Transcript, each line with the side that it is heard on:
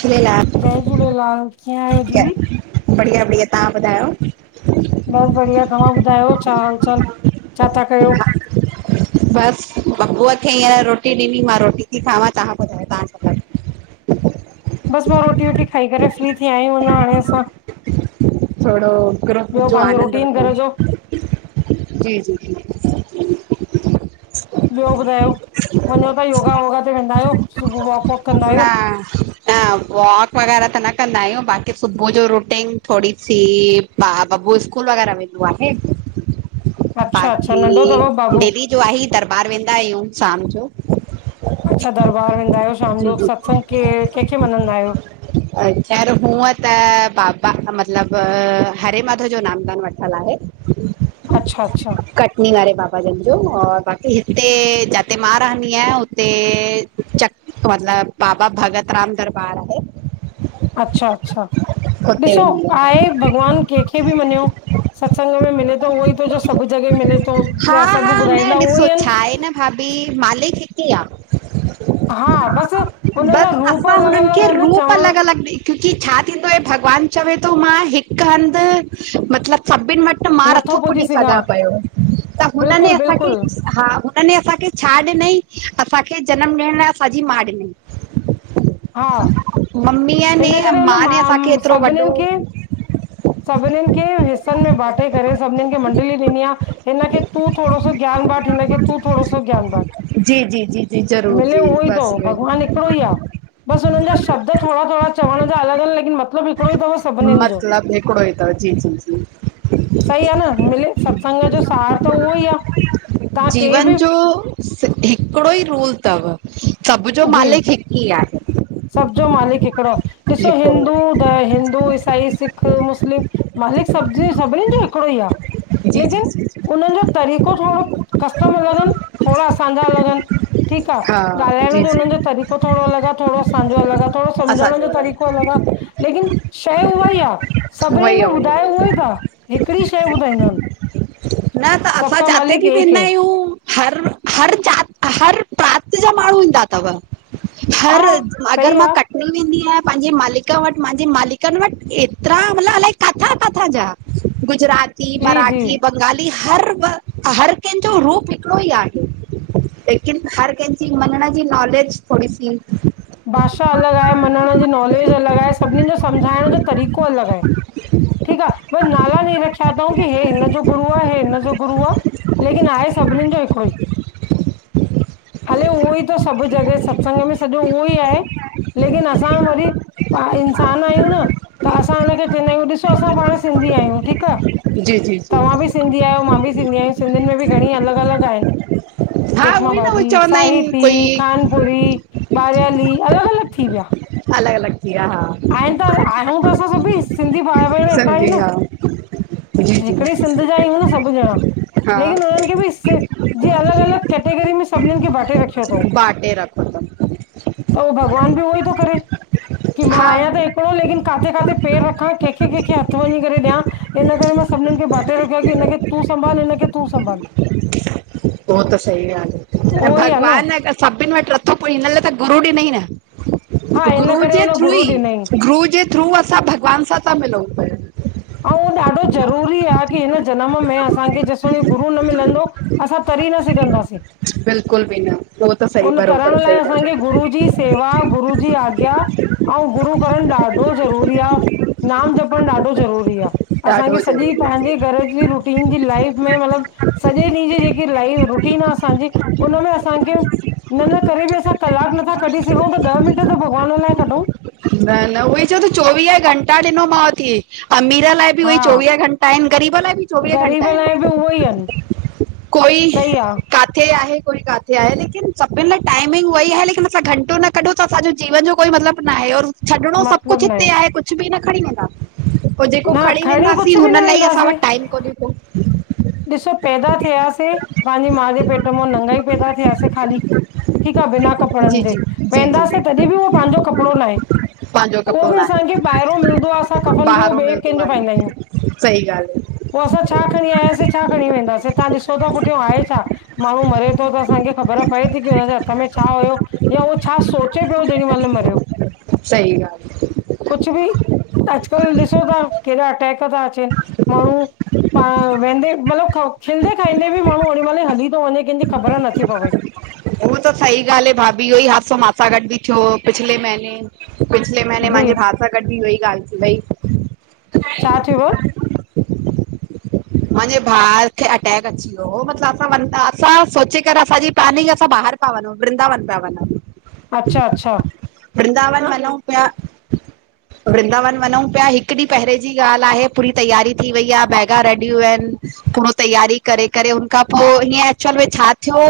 right: झूलेलाल
left: जय झूलेलाल कीअं आहियो दी?
right: बढ़िया बढ़िया तव्हां ॿुधायो?
left: बस बढ़िया, तव्हां ॿुधायो छा हालचाल? छा था कयो?
right: [inaudible] बसि बबूअ खे हींअर रोटी ॾिनी, मां रोटी थी खावां, तव्हां ॿुधायो तव्हां सां गॾ
left: बसि मां रोटी वोटी खाई करे फ्री थी आहियूं अञा हाणे असां
right: थोड़ो ग्रुप
left: ॿियो
right: जो
left: पंहिंजो
right: आनंद
left: रुटीन
right: वठो
left: घर जो
right: जी जी जी
left: ॿियो ॿुधायो? वञो ता योगा योगा ते वेंदा आहियो? सुबुह वॉक वॉक कंदा
right: न
left: आहियो?
right: न वॉक वग़ैरह त न कंदा आहियूं। बाक़ी सुबुह जो रूटीन थोरी सी हा बबु स्कूल वग़ैरह वेंदो आहे।
left: अच्छा अच्छा
right: बाक़ी
left: नंढो अथव बाबू?
right: दीदी जो आई दरबार वेंदा आहियूं शाम जो
left: अच्छा दरबार वेंदा आहियो शाम
right: जी
left: जो, सत्संग के कंहिंखे मञदा आहियो?
right: अ ख़ैर हूअं त बाबा मतलब हरे माधव जो नामदान वठलु आहे
left: अच्छा अच्छा
right: कट निवारे बाबा जन जो और बाक़ी हिते जाते मां रहंदी आहियां हुते मतिलब बाबा भगत राम दरबार आहे
left: अच्छा अच्छा
right: हुते
left: ॾिसो
right: वेंदी आहियां
left: आहे भॻवानु कंहिंखे बि मञियो सत्संग में मिले थो उहो ईसभु जॻह मिले थो
right: हा
left: ज
right: हा
left: सभु
right: न
left: ॿुधाईंदा उहो
right: ॾिसो
left: ई
right: छा आहे
left: आहिनि
right: न भाभी, मालिक हिक ई आ
left: हा बसि उनजा
right: बस
left: रूप
right: असां
left: अलॻि
right: हुननि
left: अलॻि
right: खे
left: आहिनि
right: रूप
left: चवण
right: अलॻि अलॻि ॾई क्योंकी छा थींदो आहे भॻवानु चवे थो मां हिकु हंधि मतिलबु सभिनि वटि मां नथो पुॾी सघां पयो, त हुन ने
left: बिल्कुलु
right: असांखे
left: बिल्कुलु
right: हि हा हुने असांखे छा ॾिनई? असांखे जनमु ॾियण लाइ असांजी माउ ॾिनई
left: हा
right: मम्मी ने
left: इन करे हुन
right: मां ने असांखे हेतिरो वॾो
left: सभिनीनि खे सभिनीनि खे हिसनि में बांटे करे सभिनीनि खे मंडली ॾिनी आ हिन खे तूं थोड़ो सो ज्ञान बांट, हिनखे तूं थोड़ो सो ज्ञान बांट
right: जी जी जी जी ज़रूरु
left: मिले
right: जी
left: उहो ई अथव
right: बसि
left: भॻवानु हिकिड़ो ई
right: इ
left: आहे बसि हुननि जा शब्द थोड़ा थोड़ा चवण जा अलॻि आहिनि लेकिन म
right: मतिलब हिकिड़ो ई तव, जी जी जी
left: सही आ न मिले सत्संग जो सार त उहो ई आ तहां कंहि
right: जीवन
left: बि
right: जो हिकिड़ो ई रूल तव
left: जी सब जो मालिक हिकिड़ो, ॾिसो
right: हिकिड़ो
left: हिंदू त हिंदू, ईसाई, सिख, मुस्लिम मालिक सभ ज सभिनिनि जो हिकिड़ो ई आ
right: जी जी
left: लेकिन
right: जी जी
left: उन्हनि जो तरीक़ो थोड़ो कस्टम अलॻ अनि थोड़ा असांजा अलॻ अनि ठीकु आ,
right: हा
left: ॻाल्हाइणो
right: जी जी
left: जो तरीक़ो थोड़ो अलॻि आ, थोड़ो असांजो अलॻि आ, थोड़ो सम्झण जो तरीक़ो अलॻि आ। लेकिन शय उहा ई आ, सभिनिनि
right: वई
left: में
right: आहे वई
left: ॿुधायो
right: आहे
left: उहोई था, हिकिड़ी शय ॿुधाईंदा आहिन।
right: न त असां जाते बि
left: एक
right: वेंदा
left: है,
right: आहियूं हर, हर जात, हर रात जो माण्हू ईंदा थव,
left: हा
right: हर
left: सही
right: अगरि मां
left: आ,
right: क [unintelligible] वेंदी आहियां पंहिंजे मालिक वटि, मांजे मालिकनि वटि एतिरा मतिलबु अलाए काथां काथां जा गुजराती,
left: जी जी।
right: मराठी, ब गाली हर, हर कंहिंजो रूप हिकिड़ो ई आहे लेकिन हर कंहिंजी मञण जी नॉलेज थोड़ी सी
left: भाषा अलॻि आहे, मञण जी नॉलेज अलॻि आहे, सभिनि जो सम्झाइण जो तरीक़ो अलॻि आहे। ठीकु आ, भई नाला बी रखिया थउ के हे हिन जो गुरु आ, हे हिन जो गुरु आ। लेकिन आहे सभिननि जो हिकिड़ो ई हले उहो ई थो सभु जॻह सत्संग में सॼो उहो ई आहे लेकिन असां वरी पाण इंसानु आहियूं न, त असां हुनखे चवंदा आहियूं ॾिसो असां पाण सिंधी आहियूं, ठीकु आ।
right: जी, जी, जी।
left: सिंधी आहियो, मां भी सिंधी आहिया, सिंधियुनि में बि घणी अलॻि- अलॻि आहिनि।
right: हा उहो ई न उहो
left: जेखमाबादी,
right: चवंदा आहिनि
left: साहिती,
right: कोई
left: खानपुरी, बारियाली, अलॻि -अलॻि थी विया।
right: अलगि् -अलॻि थी वया हा।
left: आहिनि त, आहियूं त, असां सभई सिंधी, भाउ -भेण हिकॾा ई
right: समझी
left: न
right: हा जी
left: हिकिॾै
right: जी
left: सिंध जा आहियूं न सभु ॼणा।
right: हा
left: लेकिन उन्हनि खे बि सि जीअ, अलॻि, अलॻि कैटेगरी में सभिनीनि खे ॿाटे रखियो आ।
right: ॿाटे रखं तां
left: त उह भॻवान बि उहो ई थो करे, की मां
right: हा
left: आहियां त हिक ॾौ, लेकिन काथे- काथे पेर रखां, कंहिंखे- कंहिंखे हथ वञी करे ॾयां हिन [unintelligible] मां सभिनीनि खे ॿाटे रखियो आ, कि हिनखे तूं संभाल, हिनखे तूं संभाल।
right: उहो त सही गा़ल आ,
left: उहो
right: त
left: ई आहे न
right: भॻवान आ त सभिनि वठ हिन लाइ त गुरु ॾिनई न,
left: हा इन
right: गुर
left: करे
right: जे
left: हुन
right: थ्रू
left: गुरू
right: ई,
left: ॾिनई ऐं
right: गुरु जे थ्रू, असां भॻवान सां मिलूंऊ पिया
left: ऐं ॾाढो ज़रूरी आ की हिन जनम में असांखे, जेसतोण गुरु न मिलंदो असां, तरी न सघंदासे
right: बिल्कुलु भी न। उहो त सही
left: हुन तरण
right: बरोबरि
left: लाइ
right: सही था
left: असांखे,
right: चओ
left: गुरू जी सेवा, गुरू जी आज्ञा ऐं गुरु करण ॾाढो ज़रूरी आ, नाम जपणु ॾाढो ज़रूरी आ। सही आ,
right: ॾाढो
left: असांखे सॼी
right: ज़रूरी आहे
left: पंहिंजे घर जी रुटीन जी लाइफ में मतलबु सॼे ॾींहं जी जेकी लाइफ रुटीन आ, असांजी हुनन में असांखे न, न करे बि असां कलाकु नथा कॾी सघूं, त ॾह मिंट त भॻवान लाइ कढूं।
right: न, न उहोई चवां ति चोवीह घंटा ॾिनोमांव थी, अमीर लाइ उहे
left: हा
right: चोवीह घंटा आहिनि, ग़रीब लाइ बि चोवीह घंटा
left: ग़रीब लाइ बि उहो ई
right: आहिनि। कोई
left: सही आ
right: काथे आहे, कोई काथे आहे, लेकिन सभिनि लाइ टाइमिंग उई आहे, लेकिन असां घंटो न कॾु तां, असांजे जीवन जो कोई मतिलबु न आहे और छॾिणो सभु
left: मतिलबु
right: कुझु
left: न
right: हिते आहे, कुझु बि न खणी वेंदा पोइ जेको
left: न
right: खणी वेंदासीं,
left: कुझु बि
right: हुन
left: न
right: लाइ ई असां
left: वेंदासीं
right: वटि टाइम कोन्हे को
left: ॾिसो, पैदा थियासीं, पंहिंजे माउ जे पेट मां नंगाई पैदा थियासीं ख़ाली ठीकु आ बिना कपिड़नि
right: जी
left: जे,
right: जी जी जी
left: वेंदासे तॾहिं बि उहो पंहिंजो कपिड़ो ना हे।
right: पंहिंजो
left: उहो
right: कपिड़ो न
left: बि
right: आहे
left: असांखे ॿाहिरो मिलंदो आ, असां कफन जो
right: ॿाहिरो
left: ॿिए
right: मिलंदो
left: कंहिंजो
right: आहे
left: पाईंदा आहियूं।
right: सही गा्ल्हि
left: पो असां छा खणी आयासें, छा खणी वेंदासे, तहां ॾिसो त पुठियो आहे छा माण्हूं मरे तो त असांखे ख़बर पए थी, की हुनजे हथ में छा हुयो? या हो छा सोचे पियो, जेॾी महिल मरियो
right: सही ॻाल्ह आ
left: कुछु बि अॼुकल्ह ॾिसो ता केॾा अटैक ता अचेनि, माण्हूं पाण वेंदे मतिलब खिलदे - खाईंदे बि माण्हूं ओॾी महिल हली तो वंञे, केंजी ख़बर नथी पवे।
right: हू त सहीॻाल्हि आहे भाभी इह्यो ई हादसो मासा गॾु बि थियो पिछले महीने पिछले महीने
left: जी
right: मांजे भाउ सां गॾु बि इह्यो ई ॻाल्हि थी वई
left: छा थियुव?
right: मांजे भाउ खे अटैक अची वियो हो, मतलब असां- असां सोचे करे असांजी प्लनिंग असां बाहर पा वंञंउं, वृंदावन पिया वनंउं
left: अच्छा- अच्छा।
right: वृंदावन वनंउं पिया वृंदावन वञंउं पिया, हिकु ॾींहुं पहिरें जी ॻाल्हि आहे पूरी तैयारी थी वई आ बैगा रेडी यूं आहिन पूरो तैयारी करे-करे हुन खां पो हीअं एक्चुअल में छा थियो?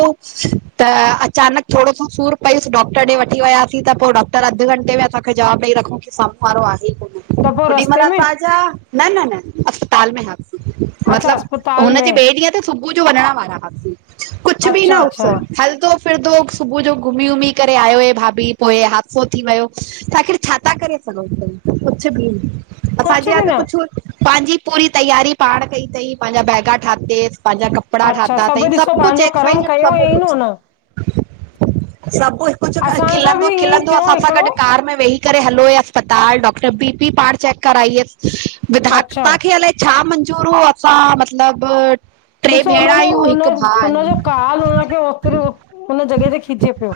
right: त अचानक थोड़ो सो सूर पयुस डॉक्टर ॾे वठी वियासीं त पो डॉक्टर टर अधु घंटे में असांखे जवाब ॾई रखंउं की साम्हूं वारो आहे ई कोन्ह
left: त पोइ
right: ओॾीमल
left: रस्ते में
right: असांजा न-न-न अस्पताल में हास
left: अच्छा
right: मतलब
left: अस्पताल
right: हुनजे
left: में
right: ॿिए ॾींहं ते सुबुअ जो वंञंण वारा हासीं कुछ बि न
left: अच्छा
right: हुस
left: अच्छा
right: हलदो फिरदो सुबुअ जो घुमी वुमी करे आयो हे भाभी पो हे हादसो थी वयो त आख़िर छा ता करे सघंउं भई, कुछ बि
left: कुझु
right: नअसांजे
left: बि
right: हथ
left: न
right: कुछ पांजि पूरी तैयारी पांण कई तंई पांजा बैगा ठातेज़ पांजा कप कपड़ा
left: अच्छा
right: ठाता तई
left: ॾिसो
right: सभु कुछ
left: पंहिंजो
right: एक्स वाई
left: कर्म
right: ज़ेड
left: कयो
right: सभु
left: ईअं न हुन
right: कुछु सभ कुछ
left: असां सां बि
right: खिलंदो
left: ईअं ई
right: खिलंदो
left: थियो
right: असां सां
left: हिकिड़ो
right: गॾु कार में वेही करे हलो अस्पताल डॉक्टर बी-पी पांण चेक कराई हस
left: अच्छा
right: विधाता खे अलाए छा मंज़ूर हो असां मतलब
left: ॾिसो हुनजो उन उनजो काल हुनखे ओतरो उन जॻह ते खिचे पियो।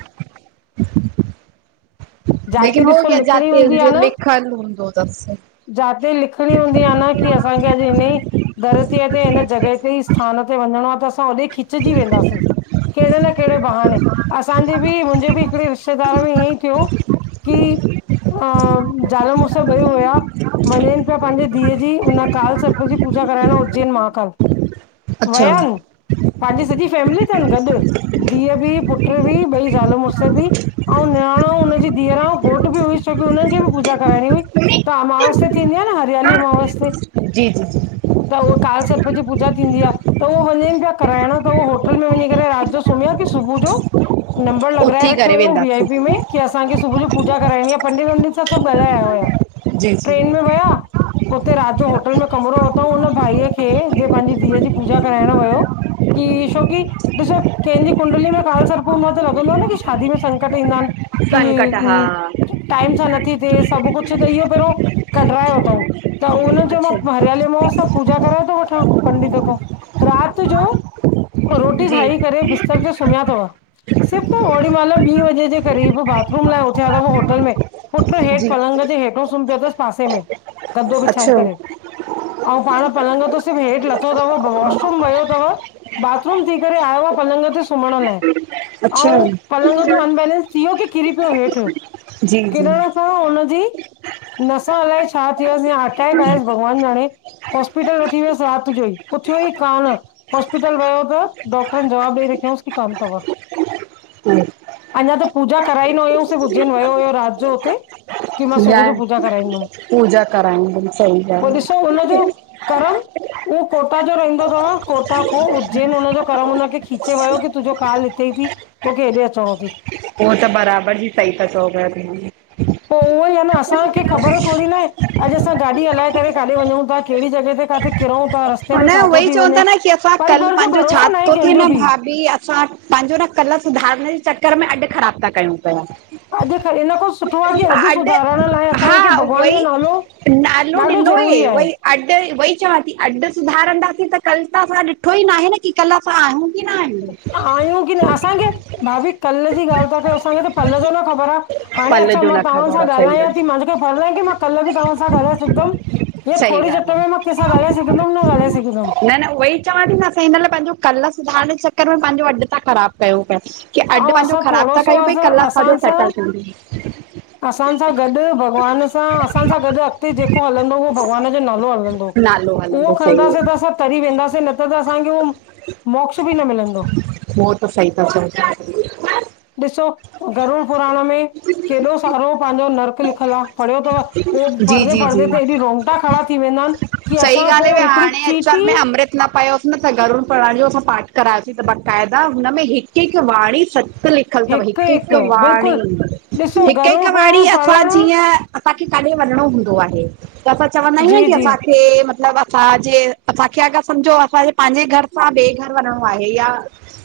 right: लेकिन
left: जिते
right: हो
left: ॾिसो
right: गया
left: लिखणी
right: जाते
left: हूंदी आहे
right: जे
left: न
right: लिखल हूंदो तस
left: जाते लिखणी हूंदी आ न की अस असांखे अॼु हिनई धरतीअ ते हिन जॻह ते ई स्थान ते वंञिंणो आ तस असां होडे खिचजी वेंदासीं। केड़े न केड़े बहाने असांजे बि मुंजे बि हिकिड़े रिश्तेदार में ईयंई थियो की हो ॿई हुया वंञेंनि पिया पांजे धीअ जी उन काल सर्प जी पूजा कराइण उज् उजैन महाकाल,
right: अच्छा
left: वया इन पांजी सॼी फैमिली तन गॾु धीअ बि पुट्र बि ॿई ज़ाल मुर्स बि अऊं निराण अंउं उनजी धीअरां घोटु बि हुयुस छोकी उन्हन खे भी पूजा कराइणी हुई त अमावसया थींदी आ न हरियाली अमावस ते
right: जी जी जी
left: त उह काल सर्प जी पूजा थींदी आ, त उवो वंञेंन पिया करांएण त उवो होटल में वंञी करे राति जो सुम्या की सुबु जो नंबर लॻराए
right: उथी
left: रखियो
right: करे
left: हुयंउं वी आई
right: वेंदासीं।
left: पी में की असां खे सुबुअ जो पूजा कराईणी आ, पंडित वंडित सां सभु ॻाल्हाए आया हुया, ट्रेन में वया
right: ह [unintelligible]
left: उते राति जो होटल में कमरो वरितऊं उन भाईअ खे जे पंहिंजी धीअ जी पूजा कराइण वयो। कि शो की [unintelligible] ॾिसो केहंजी कुंडलीअ में काल सर्प हूंदो आ त लॻंदो आ न कि शादी में संकट ईंदा आइन।
right: संकट
left: टाइम सां नथी थिए, सब कुछ त इहो पेहरों कढराए थऊं। त उन चयो
right: अच्छा
left: मां हरियालीे अमावस आ, मां पूजा कराए थो वठां पंडित खां। राति जो रोटी
right: जी
left: खाई करे बिस्तर ते सुम्या थव सिर्फ़ ओॾी मइल ॿीं वजे जे क़रीब बाथरूम लाय उथया थव होटल में पुट्र हेठ
right: जी
left: पलंग जे हेठो सुम पियो थस पासे में गदो बिछाए
right: अच्छा
left: करे अंउ पाण पलंग तों सिर्फ हेठि लथो थव वॉशरुम वयो थव बाथरूम थी करे आयो आ पलंग ते सुम्हण लाय
right: अच्छा
left: अंउ पलंग तों अनबेलेंस थी वियो कि किरी पियो हेठि।
right: जी जी
left: किरण हुनजी नस अलाए छा थियुसि या अटैक आयुसि, भॻवानु जाणे हॉस्पिटल वठी वयसि रात जो ई, उथियो ई कान। हॉस्पिटल वयो त डॉक्टरनि जवाबु ॾई रखियोंसि कि कान थव।
right: [unintelligible]
left: अंञा त पूजा कराई न हुयंउस, ह उज्जैन वयो हुयो रात जो हुते कि मां सुबुह
right: इहा
left: जो पूजा कराईंदम।
right: पूजा कराईंदमि सही
left: पो
right: ॻाल्हि
left: ॾिसो हुनजो करम उहो कोटा जो रहंदो थव, कोटा खो उज्जैन उनजो करर् हुनन खे खीचे वयो कि तुंहिंजो काल हितेई थई तोखे हेॾे अचणो थई।
right: उहो त बराबरि जी सही था चओ पया दीदी।
left: पो उहोई आ न असांखे ख़बर थोङी ना आहे अॼु असां गाॾी हलाए करे काडे वंञंउं था, केड़ी जॻह ते काथे किरंउ ता रास्
right: हुन उहोई चवन था न कि असां कल
left: जो
right: पांजो छा
left: भरोसो न आहे
right: थो थे
left: कंहिंजो
right: न
left: बि
right: भाभी असां पांजो न कल सुधारण जे चक्कर में अॼ ख़राब ता कयूं पया।
left: अॼु ख़ इन खो सुठो आए कि अॼु सुधारण लाय असांखे
right: हा
left: भॻवान जो
right: उहोई
left: नालो
right: नालो
left: ॾाढो
right: ॾिनो हे
left: ज़रूरी आहे
right: वई अॾ वई चवां थी अॾ सुधारंदासीं त कल त असां ॾिठो ई न आहे न की कल असां आयूं कि न आयूं।
left: आहियूं की न असांखे, भाभी कल जी ॻाल ता कयो असांखे त पल जी न ख़बर आ। हाणे
right: पल
left: अच्छा
right: जो
left: मां
right: न
left: तव्हां
right: ख़बर
left: सां
right: आहे सही
left: ॻाल्हायां थी
right: ॻाल्हि
left: मांजो कि [unintelligible] आए की मां कल बि तव्हां सां ॻाल्हाए सघंदम! हे
right: सही
left: थोड़ी जा
right: ॻाल्हि
left: त मां कैंसा गल्हाए सघदम!
right: न न उहई चवां थी न असां हिन लाय पंहिंजो कल सुधारण जे चक्कर में पंहिंजो अडु तां ख़राबु कयूं पिया। कि
left: ऐं
right: अडु पंहिंजो
left: असां
right: ख़राबु
left: थोड़ो
right: था
left: सो
right: कयूं, भई
left: असां
right: कल असांॼो
left: असां
right: सेटल
left: सां
right: थींदो।
left: असां सां गॾु भॻवान सां असां सां गॾु अॻिते जेको हलंदो उहो भॻवान जो नालो हलंदो।
right: नालो हलंदो
left: उहो
right: सही
left: खणदासीं त
right: आहे
left: असां तरी वेंदासीं न त त असांखे उहो मोक्ष बि न मिलंदो।
right: उहो त सही ता चओ प्या।
left: ॾिसो, गरुड़ पुराण में केॾो सारो पांजो नर्क लि खयल आ, पढ़ियो तव उहो
right: जी
left: पढ़दे
right: जी
left: पढ़दे
right: जी
left: त एॾी रोंगटा खड़ा थी वेंदा आन कि असां पो हिकिड़ी चीटी
right: ना पयोसि न त गरूड़ पुराण जो असां पाठ करायोसीं त बाक़ाइदा हुन में हिकु हिकु वाणी सत लिख खल तव
left: हिकु
right: हिक हिक
left: हिकु
right: वाणी,
left: बिल्कुलु ॾिसो
right: हिक हिक
left: गरुड़
right: वाणी
left: पुराण पढ़ण
right: जीअं असांखे काथे वञणो हूंदो आहे त असां चवंदा आहियूं न
left: जी
right: की
left: जी
right: असांखे मतलब तांजे, असांखे अगर सम्झो असांजे पांजे घर सां ॿे घर वञिणो आहे या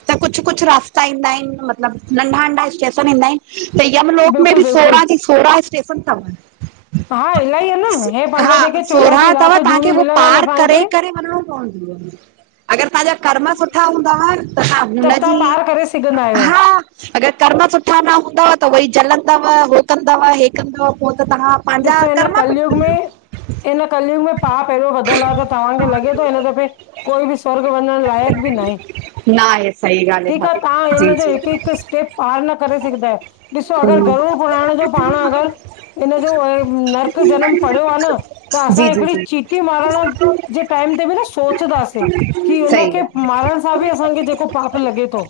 right: त कुछ कुछ रास्ता ईंदा ईन मतलब नंढा नंढा स्टेशन ईंदा ईन। त यमलोक में बि
left: बिल्कुलु बिल्कुलु
right: सोराह जी सोराह स्टेशन तव।
left: हा इलाही आहे
right: स
left: न हे पंहिंजा
right: हा
left: जेके चोरासी
right: सोराह तव
left: लाख
right: तव्हांखे
left: जूणियूं
right: हो
left: मिलियल आहिनि
right: पार करे
left: असांखे
right: करे वञनो पंवदी आ अगर तांजा कर्म सुठा हूंदाव त हां
left: तब तव्हां
right: हुनजी
left: पार करे सघंदा आहियो
right: हा अगर कर्म सुठा न हूंदव त उएई जलंदव उहो कंदव हे कंदव पो त तहां पांजा
left: ॾिसो हिन
right: कर्मा
left: कलयुग
right: पिट
left: में इन कलियूंग में पाप एरो वधल आ त तव्हांखे लॻे तो हिन दफ़े कोई बि स्वर्ग वञण लाइक़ बि न आए।
right: न आहे सही ॻाल्हि
left: ठीक आ
right: आहे भाभी
left: तां हिन जो
right: जी
left: हिक हिक स्टेप पार न करे सघदा आयो। ॾिसो अगर गरूर पुरान जो पाण अगर ओ अ नर्क जनम पढ़यो आ न असां
right: जी जी जी
left: हिकड़ी ची
right: जी
left: टी मारण जे टाइम ते बि न सोचदासे। की हुन
right: सही
left: खे
right: ॻाल्हि
left: मारण सां बि असांखे जेको पाप लॻे तो।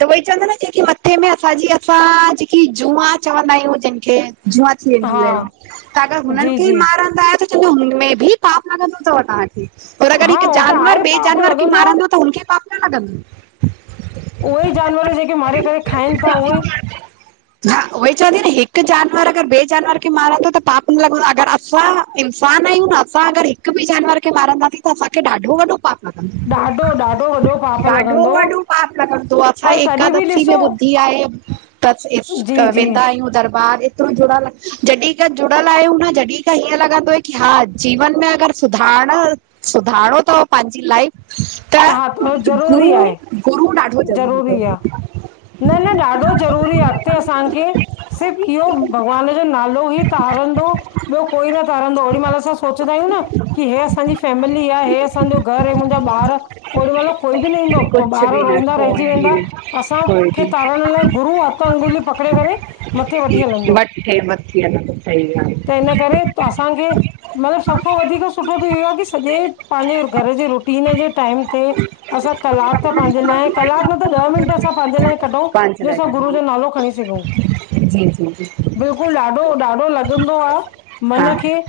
right: त उअई चवंता न जेकी मथे में असांजी असां जेकी जुआ चवंदा आयूं जिनखे जुआ
left: हा
right: थींदीयूं एन छा त हुनन
left: जी
right: खे
left: जी
right: मारंदा आव जेको हुनमें बि पाप लॻंदो तव तांखे। और अगर
left: हा
right: हिक
left: हो त
right: जानवर
left: आहे
right: ॿे
left: पाप
right: जानवर खे
left: लॻंदो आहे
right: मारंदो त हुनखे पाप न लॻंदो।
left: उहे ई जानवर जेके मारे करे खाइन ता उए
right: हा उहई चवांदी न हिक जानवर अगर ॿे जानवर खे मारंदो त पाप न लॻदो अगर असां इंसान आयूं त असां अगर हिक बि जानवर खे मारंदासीं त असांखे ॾाढो वॾो पाप आ।
left: ॾाढो ॾाढो वॾो पाप
right: ॾाढो
left: लॻंदो
right: वॾो पाप लॻंदो असां
left: पर तॾहिं बि
right: एकादशी में
left: ॾिसो
right: ॿु थी आये त इस
left: जी
right: त
left: जी
right: वेंदा आयूं दरबार तू जुड़ल जॾीं खां जुड़यल आयूं न जॾीं खां हीअं लॻंदो आह की हा जीवन में अगर सुधारण सुधारणो तव पांजी लाइफ त
left: हा ज़रूरी
right: गुरू
left: आहे
right: गुरू ॾाढो जरूरी
left: ज़रूरी आ
right: तव।
left: न न ॾाढो जरूरी आह अॻते असांखे सिर्फ़ इहो, भॻवान जो नालो ही तारंदो। ॿियो कोई न तारंदो ओॾी मल असां सोचंदा आयूं न। की हे असांजी फैमिली आह, हे असांजो घर, हे मुंजा ॿार। ओॾी मल कोई बि न ईंदो, त
right: कुझु
left: ॿार
right: बि न
left: रोईंदा
right: कोई
left: रहजी
right: बि
left: वेंदा असां
right: कोई
left: मूंखे
right: बि
left: तारण लाइ गुरू हथ अंगुली पकड़े करे मथे वठी हलंदो।
right: वठे मथे न सही
left: त इन करे
right: ॻाल्ह
left: त असांखे मतलब सभखां वधीक सुठो थी ईयो आह की सॼे पांजे घर जे रुटीन जे टाइम असा कलाक पांजे लाये कलाक न त ॾ मिंट असा पांजे लाये कढऊं
right: पंहिंजे
left: जेसा गुरू
right: लाइ
left: जो नालो खणी सघूं।
right: जी जी जी
left: बिल्कुल ॾाढो ॾाढो लॻंदो आहे मन
right: हा
left: खे